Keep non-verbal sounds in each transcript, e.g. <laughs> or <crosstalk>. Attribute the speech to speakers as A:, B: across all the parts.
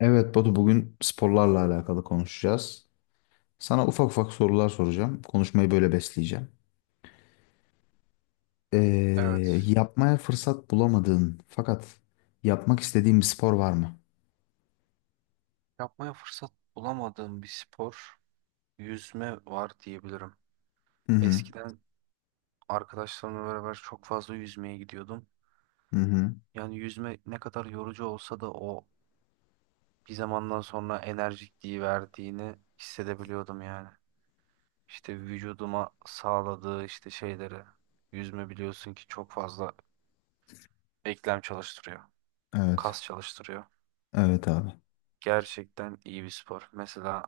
A: Evet Batu, bugün sporlarla alakalı konuşacağız. Sana ufak ufak sorular soracağım. Konuşmayı böyle besleyeceğim. Ee,
B: Evet.
A: yapmaya fırsat bulamadığın fakat yapmak istediğin bir spor var mı?
B: Yapmaya fırsat bulamadığım bir spor yüzme var diyebilirim.
A: Hı hı.
B: Eskiden arkadaşlarımla beraber çok fazla yüzmeye gidiyordum.
A: Hı hı.
B: Yüzme ne kadar yorucu olsa da o bir zamandan sonra enerjikliği verdiğini hissedebiliyordum. İşte vücuduma sağladığı şeyleri. Yüzme biliyorsun ki çok fazla eklem çalıştırıyor.
A: Evet.
B: Kas çalıştırıyor.
A: Evet abi.
B: Gerçekten iyi bir spor. Mesela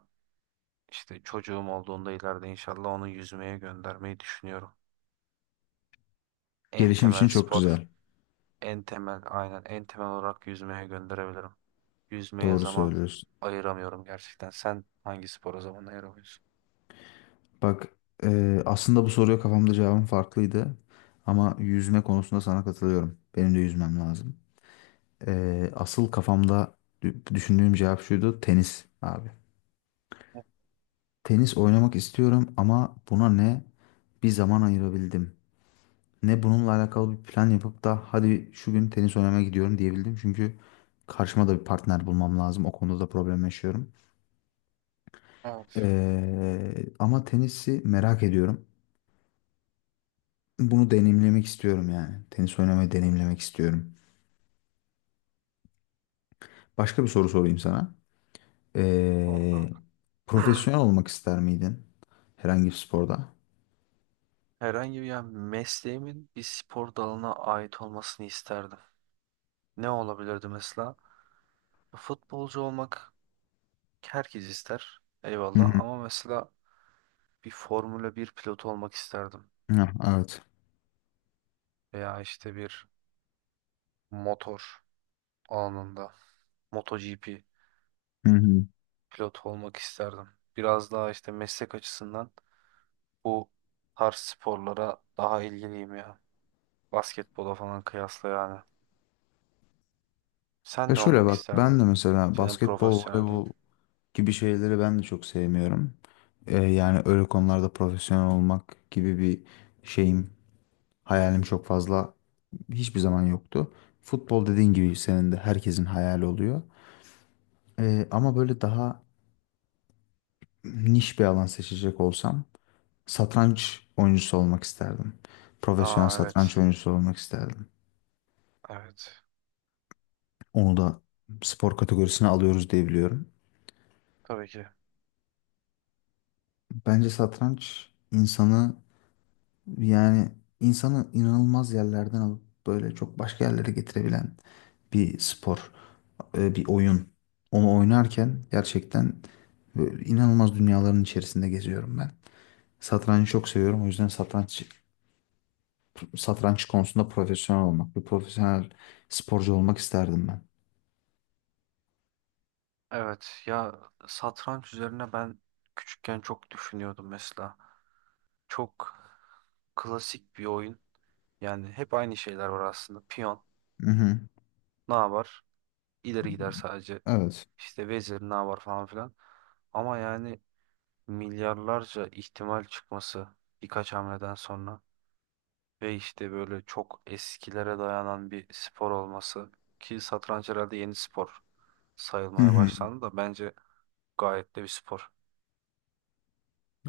B: işte çocuğum olduğunda ileride inşallah onu yüzmeye göndermeyi düşünüyorum. En
A: Gelişim için
B: temel
A: çok
B: spor.
A: güzel.
B: En temel aynen en temel olarak yüzmeye gönderebilirim. Yüzmeye
A: Doğru
B: zaman
A: söylüyorsun.
B: ayıramıyorum gerçekten. Sen hangi spora zaman ayıramıyorsun?
A: Bak, aslında bu soruya kafamda cevabım farklıydı. Ama yüzme konusunda sana katılıyorum. Benim de yüzmem lazım. Asıl kafamda düşündüğüm cevap şuydu, tenis abi. Tenis oynamak istiyorum ama buna ne bir zaman ayırabildim, ne bununla alakalı bir plan yapıp da hadi şu gün tenis oynamaya gidiyorum diyebildim. Çünkü karşıma da bir partner bulmam lazım. O konuda da problem yaşıyorum.
B: Evet,
A: Ama tenisi merak ediyorum. Bunu deneyimlemek istiyorum yani. Tenis oynamayı deneyimlemek istiyorum. Başka bir soru sorayım sana.
B: doğru
A: Ee,
B: kanka. <clears throat>
A: profesyonel olmak ister miydin? Herhangi bir sporda?
B: Herhangi bir mesleğimin bir spor dalına ait olmasını isterdim. Ne olabilirdi mesela? Futbolcu olmak herkes ister.
A: Hı
B: Eyvallah
A: hı.
B: ama mesela bir Formula bir pilotu olmak isterdim.
A: Hı, evet.
B: Veya işte bir motor alanında MotoGP. Pilot olmak isterdim. Biraz daha işte meslek açısından bu tarz sporlara daha ilgiliyim ya. Basketbola falan kıyasla yani.
A: Ya
B: Sen ne
A: şöyle
B: olmak
A: bak, ben
B: isterdin?
A: de mesela
B: Senin
A: basketbol,
B: profesyonelliğin.
A: voleybol gibi şeyleri ben de çok sevmiyorum. Yani öyle konularda profesyonel olmak gibi bir şeyim, hayalim çok fazla hiçbir zaman yoktu. Futbol dediğin gibi senin de herkesin hayali oluyor. Ama böyle daha niş bir alan seçecek olsam satranç oyuncusu olmak isterdim. Profesyonel
B: Aa evet.
A: satranç oyuncusu olmak isterdim.
B: Evet.
A: Onu da spor kategorisine alıyoruz diye biliyorum.
B: Tabii ki.
A: Bence satranç insanı, yani insanı inanılmaz yerlerden alıp böyle çok başka yerlere getirebilen bir spor, bir oyun. Onu oynarken gerçekten böyle inanılmaz dünyaların içerisinde geziyorum ben. Satrancı çok seviyorum. O yüzden satranç konusunda profesyonel olmak, bir profesyonel sporcu olmak isterdim ben.
B: Evet ya, satranç üzerine ben küçükken çok düşünüyordum mesela. Çok klasik bir oyun. Yani hep aynı şeyler var aslında. Piyon
A: Hı hı.
B: ne yapar? İleri gider sadece.
A: Evet.
B: İşte vezir ne yapar falan filan. Ama yani milyarlarca ihtimal çıkması birkaç hamleden sonra ve işte böyle çok eskilere dayanan bir spor olması ki satranç herhalde yeni spor
A: Hı
B: sayılmaya
A: hı.
B: başlandı da bence gayet de bir spor.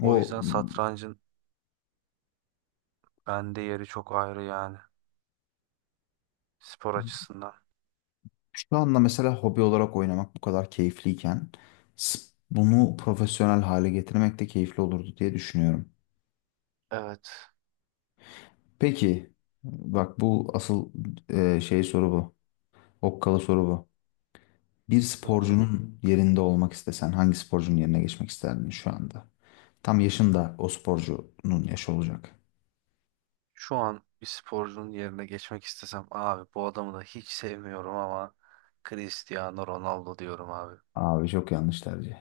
B: O yüzden satrancın bende yeri çok ayrı yani spor açısından.
A: şu anda mesela hobi olarak oynamak bu kadar keyifliyken, s- bunu profesyonel hale getirmek de keyifli olurdu diye düşünüyorum.
B: Evet.
A: Peki, bak bu asıl, şey soru bu. Okkalı soru bu. Bir
B: Bir bakalım.
A: sporcunun yerinde olmak istesen hangi sporcunun yerine geçmek isterdin şu anda? Tam yaşın da o sporcunun yaşı olacak.
B: Şu an bir sporcunun yerine geçmek istesem abi bu adamı da hiç sevmiyorum ama Cristiano Ronaldo diyorum abi.
A: Abi çok yanlış tercih.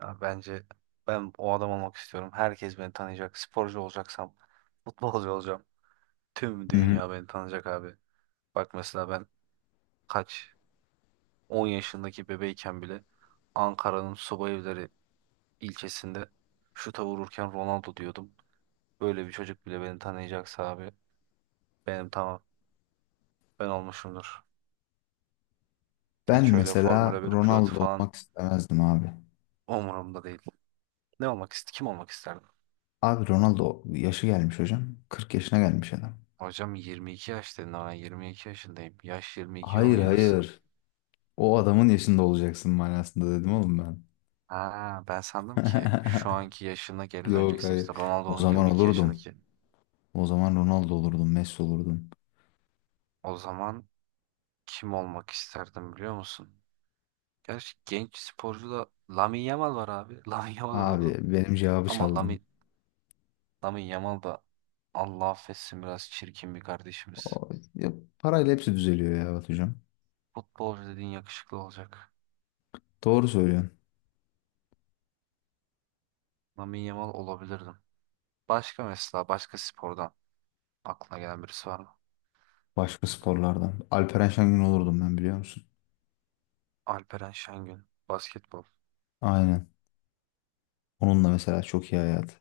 B: Ya bence ben o adam olmak istiyorum. Herkes beni tanıyacak. Sporcu olacaksam futbolcu olacağım. Tüm
A: Hı hı.
B: dünya beni tanıyacak abi. Bak mesela ben kaç 10 yaşındaki bebeyken bile Ankara'nın Subayevleri ilçesinde şuta vururken Ronaldo diyordum. Böyle bir çocuk bile beni tanıyacaksa abi benim tamam ben olmuşumdur.
A: Ben
B: Hiç öyle
A: mesela
B: Formula bir pilotu
A: Ronaldo
B: falan
A: olmak istemezdim abi.
B: umurumda değil. Ne olmak ist Kim olmak isterdim?
A: Abi Ronaldo yaşı gelmiş hocam. 40 yaşına gelmiş adam.
B: Hocam 22 yaş dedin ama ben 22 yaşındayım. Yaş 22 yolun
A: Hayır,
B: yarısı.
A: hayır. O adamın yaşında olacaksın manasında dedim oğlum ben.
B: Ha, ben sandım ki şu anki yaşına
A: <laughs>
B: geri
A: Yok,
B: döneceksin,
A: hayır.
B: işte
A: O
B: Ronaldo'nun
A: zaman
B: 22
A: olurdum.
B: yaşındaki.
A: O zaman Ronaldo olurdun, Messi olurdun.
B: O zaman kim olmak isterdim biliyor musun? Gerçi genç sporcu da Lamine Yamal var abi. <laughs> Lamine Yamal
A: Abi
B: olurdum.
A: benim cevabı
B: Ama
A: çaldın.
B: Lamine Yamal da Allah affetsin biraz çirkin bir kardeşimiz.
A: O, ya, parayla hepsi düzeliyor ya Batucuğum.
B: Futbolcu dediğin yakışıklı olacak.
A: Doğru söylüyorsun.
B: Lamine Yamal olabilirdim. Başka mesela başka spordan aklına gelen birisi var mı?
A: Başka sporlardan. Alperen Şengün olurdum ben, biliyor musun?
B: Alperen Şengün. Basketbol.
A: Aynen. Onunla mesela çok iyi hayat.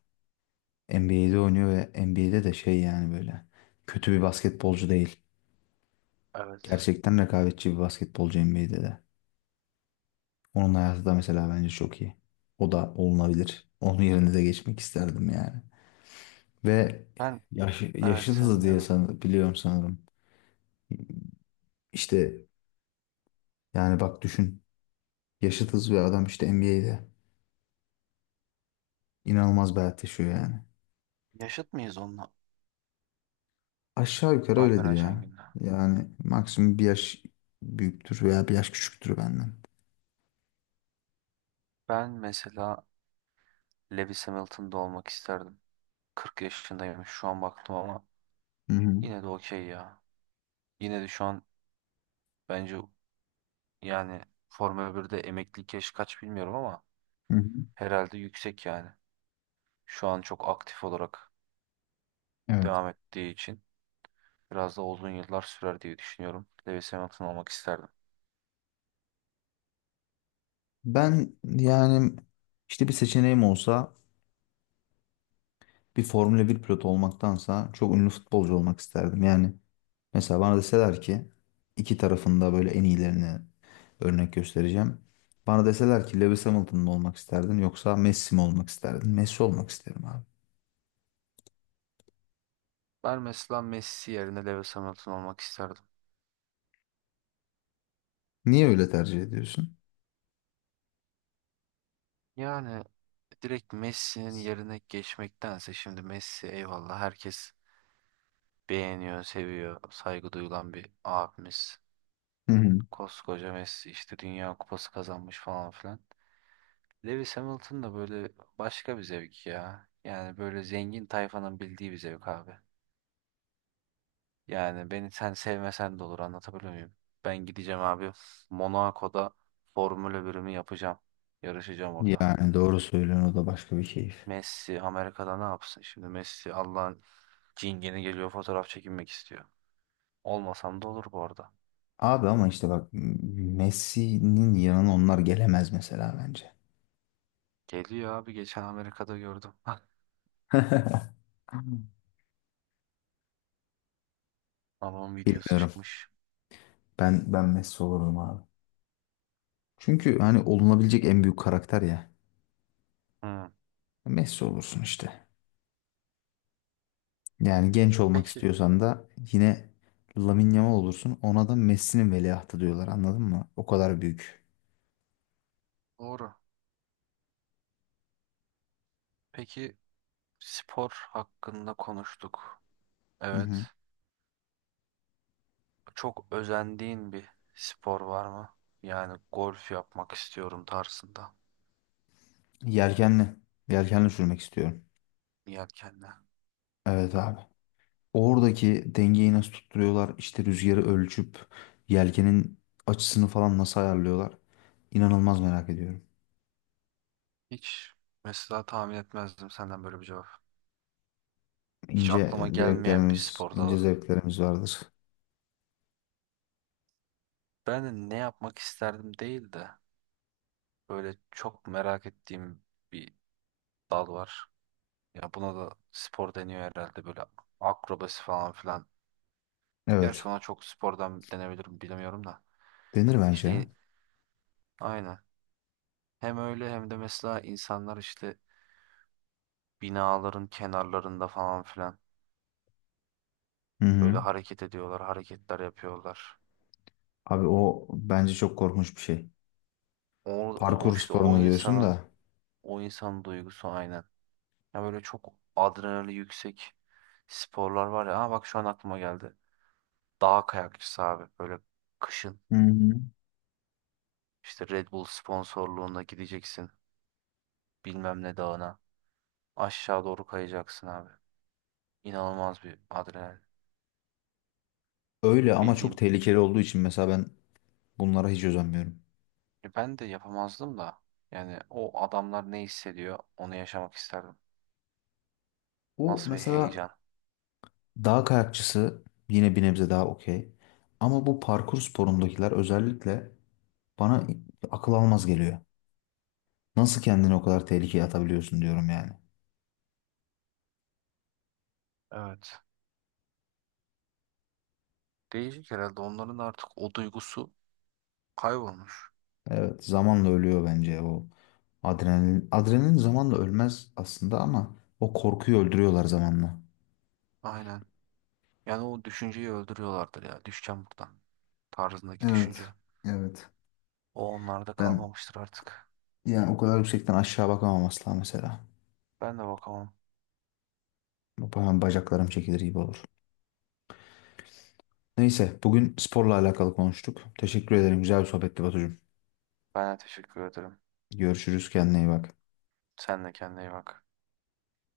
A: NBA'de oynuyor ve NBA'de de şey yani böyle. Kötü bir basketbolcu değil.
B: Evet.
A: Gerçekten rekabetçi bir basketbolcu NBA'de de. Onun hayatı da mesela bence çok iyi. O da olunabilir. Onun yerine de geçmek isterdim yani. Ve
B: Ben
A: yaş,
B: evet,
A: yaşı
B: seni
A: da diye
B: dinliyorum.
A: san, biliyorum sanırım. İşte yani bak düşün. Yaşıtız ve adam işte NBA'de. İnanılmaz bir hayat yaşıyor yani.
B: Yaşıt mıyız onunla?
A: Aşağı yukarı öyledir
B: Alperen
A: ya.
B: Şengün'le.
A: Yani maksimum bir yaş büyüktür veya bir yaş küçüktür benden.
B: Ben mesela Lewis Hamilton'da olmak isterdim. 40 yaşındayım şu an baktım ama
A: Hı hı.
B: yine de okey ya. Yine de şu an bence yani Formula 1'de emeklilik yaşı kaç bilmiyorum ama
A: Hı hı.
B: herhalde yüksek yani. Şu an çok aktif olarak
A: Evet.
B: devam ettiği için biraz da uzun yıllar sürer diye düşünüyorum. Lewis Hamilton olmak isterdim.
A: Ben yani işte bir seçeneğim olsa bir Formula bir pilotu olmaktansa çok ünlü futbolcu olmak isterdim. Yani mesela bana deseler ki iki tarafında böyle en iyilerini örnek göstereceğim. Bana deseler ki Lewis Hamilton mı olmak isterdin yoksa Messi mi olmak isterdin? Messi olmak isterim abi.
B: Ben mesela Messi yerine Lewis Hamilton olmak isterdim.
A: Niye öyle tercih ediyorsun?
B: Yani Direkt Messi'nin yerine geçmektense şimdi Messi eyvallah herkes beğeniyor, seviyor, saygı duyulan bir abimiz.
A: Hı hı.
B: Koskoca Messi işte Dünya Kupası kazanmış falan filan. Lewis Hamilton da böyle başka bir zevk ya. Yani böyle zengin tayfanın bildiği bir zevk abi. Yani beni sen sevmesen de olur, anlatabiliyor muyum? Ben gideceğim abi Monaco'da Formula birimi yapacağım. Yarışacağım orada.
A: Yani doğru söylüyorsun, o da başka bir keyif.
B: Messi Amerika'da ne yapsın? Şimdi Messi Allah'ın cingeni geliyor fotoğraf çekinmek istiyor. Olmasam da olur bu arada.
A: Abi ama işte bak, Messi'nin yanına onlar gelemez mesela bence.
B: Geliyor abi geçen Amerika'da gördüm. <laughs>
A: <laughs>
B: Balon videosu
A: Bilmiyorum.
B: çıkmış.
A: Ben Messi olurdum abi. Çünkü hani olunabilecek en büyük karakter ya.
B: Hı.
A: Messi olursun işte. Yani genç olmak
B: Peki
A: istiyorsan da yine Lamine Yamal olursun. Ona da Messi'nin veliahtı diyorlar, anladın mı? O kadar büyük.
B: doğru. Peki spor hakkında konuştuk.
A: Hı hı.
B: Evet. Çok özendiğin bir spor var mı? Yani golf yapmak istiyorum tarzında.
A: Yelkenli. Yelkenli sürmek istiyorum.
B: Yelkenle.
A: Evet abi. Oradaki dengeyi nasıl tutturuyorlar? İşte rüzgarı ölçüp yelkenin açısını falan nasıl ayarlıyorlar? İnanılmaz merak ediyorum.
B: Hiç mesela tahmin etmezdim senden böyle bir cevap. Hiç
A: İnce
B: aklıma gelmeyen bir
A: zevklerimiz,
B: spor
A: ince
B: dalı.
A: zevklerimiz vardır.
B: Ben de ne yapmak isterdim değil de böyle çok merak ettiğim bir dal var. Ya buna da spor deniyor herhalde, böyle akrobasi falan filan.
A: Evet.
B: Gerçi ona çok spordan denebilirim bilemiyorum da.
A: Denir bence ya.
B: İşte aynen. Hem öyle hem de mesela insanlar işte binaların kenarlarında falan filan
A: Hı
B: böyle
A: hı.
B: hareket ediyorlar, hareketler yapıyorlar.
A: Abi o bence çok korkunç bir şey.
B: O, O
A: Parkur
B: işte
A: sporunu diyorsun da.
B: o insanın duygusu aynen. Ya böyle çok adrenali yüksek sporlar var ya. Ha bak şu an aklıma geldi. Dağ kayakçısı abi böyle kışın
A: Hı hı.
B: işte Red Bull sponsorluğunda gideceksin bilmem ne dağına. Aşağı doğru kayacaksın abi. İnanılmaz bir adrenalin.
A: Öyle ama çok
B: Bildiğin
A: tehlikeli olduğu için mesela ben bunlara hiç özenmiyorum.
B: ben de yapamazdım da. Yani o adamlar ne hissediyor onu yaşamak isterdim.
A: Bu
B: Nasıl bir
A: mesela
B: heyecan.
A: dağ kayakçısı yine bir nebze daha okey. Ama bu parkur sporundakiler özellikle bana akıl almaz geliyor. Nasıl kendini o kadar tehlikeye atabiliyorsun diyorum yani.
B: Evet. Değişik herhalde onların artık o duygusu kaybolmuş.
A: Evet zamanla ölüyor bence o adrenalin. Adrenalin zamanla ölmez aslında ama o korkuyu öldürüyorlar zamanla.
B: Aynen. Yani o düşünceyi öldürüyorlardır ya. Düşeceğim buradan. Tarzındaki
A: Evet,
B: düşünce.
A: evet.
B: O onlarda
A: Ben
B: kalmamıştır artık.
A: yani o kadar yüksekten aşağı bakamam asla mesela.
B: Ben de bakamam.
A: Hemen bacaklarım çekilir gibi olur. Neyse bugün sporla alakalı konuştuk. Teşekkür ederim. Güzel bir sohbetti Batucuğum.
B: Ben de teşekkür ederim.
A: Görüşürüz. Kendine iyi bak.
B: Sen de kendine iyi bak.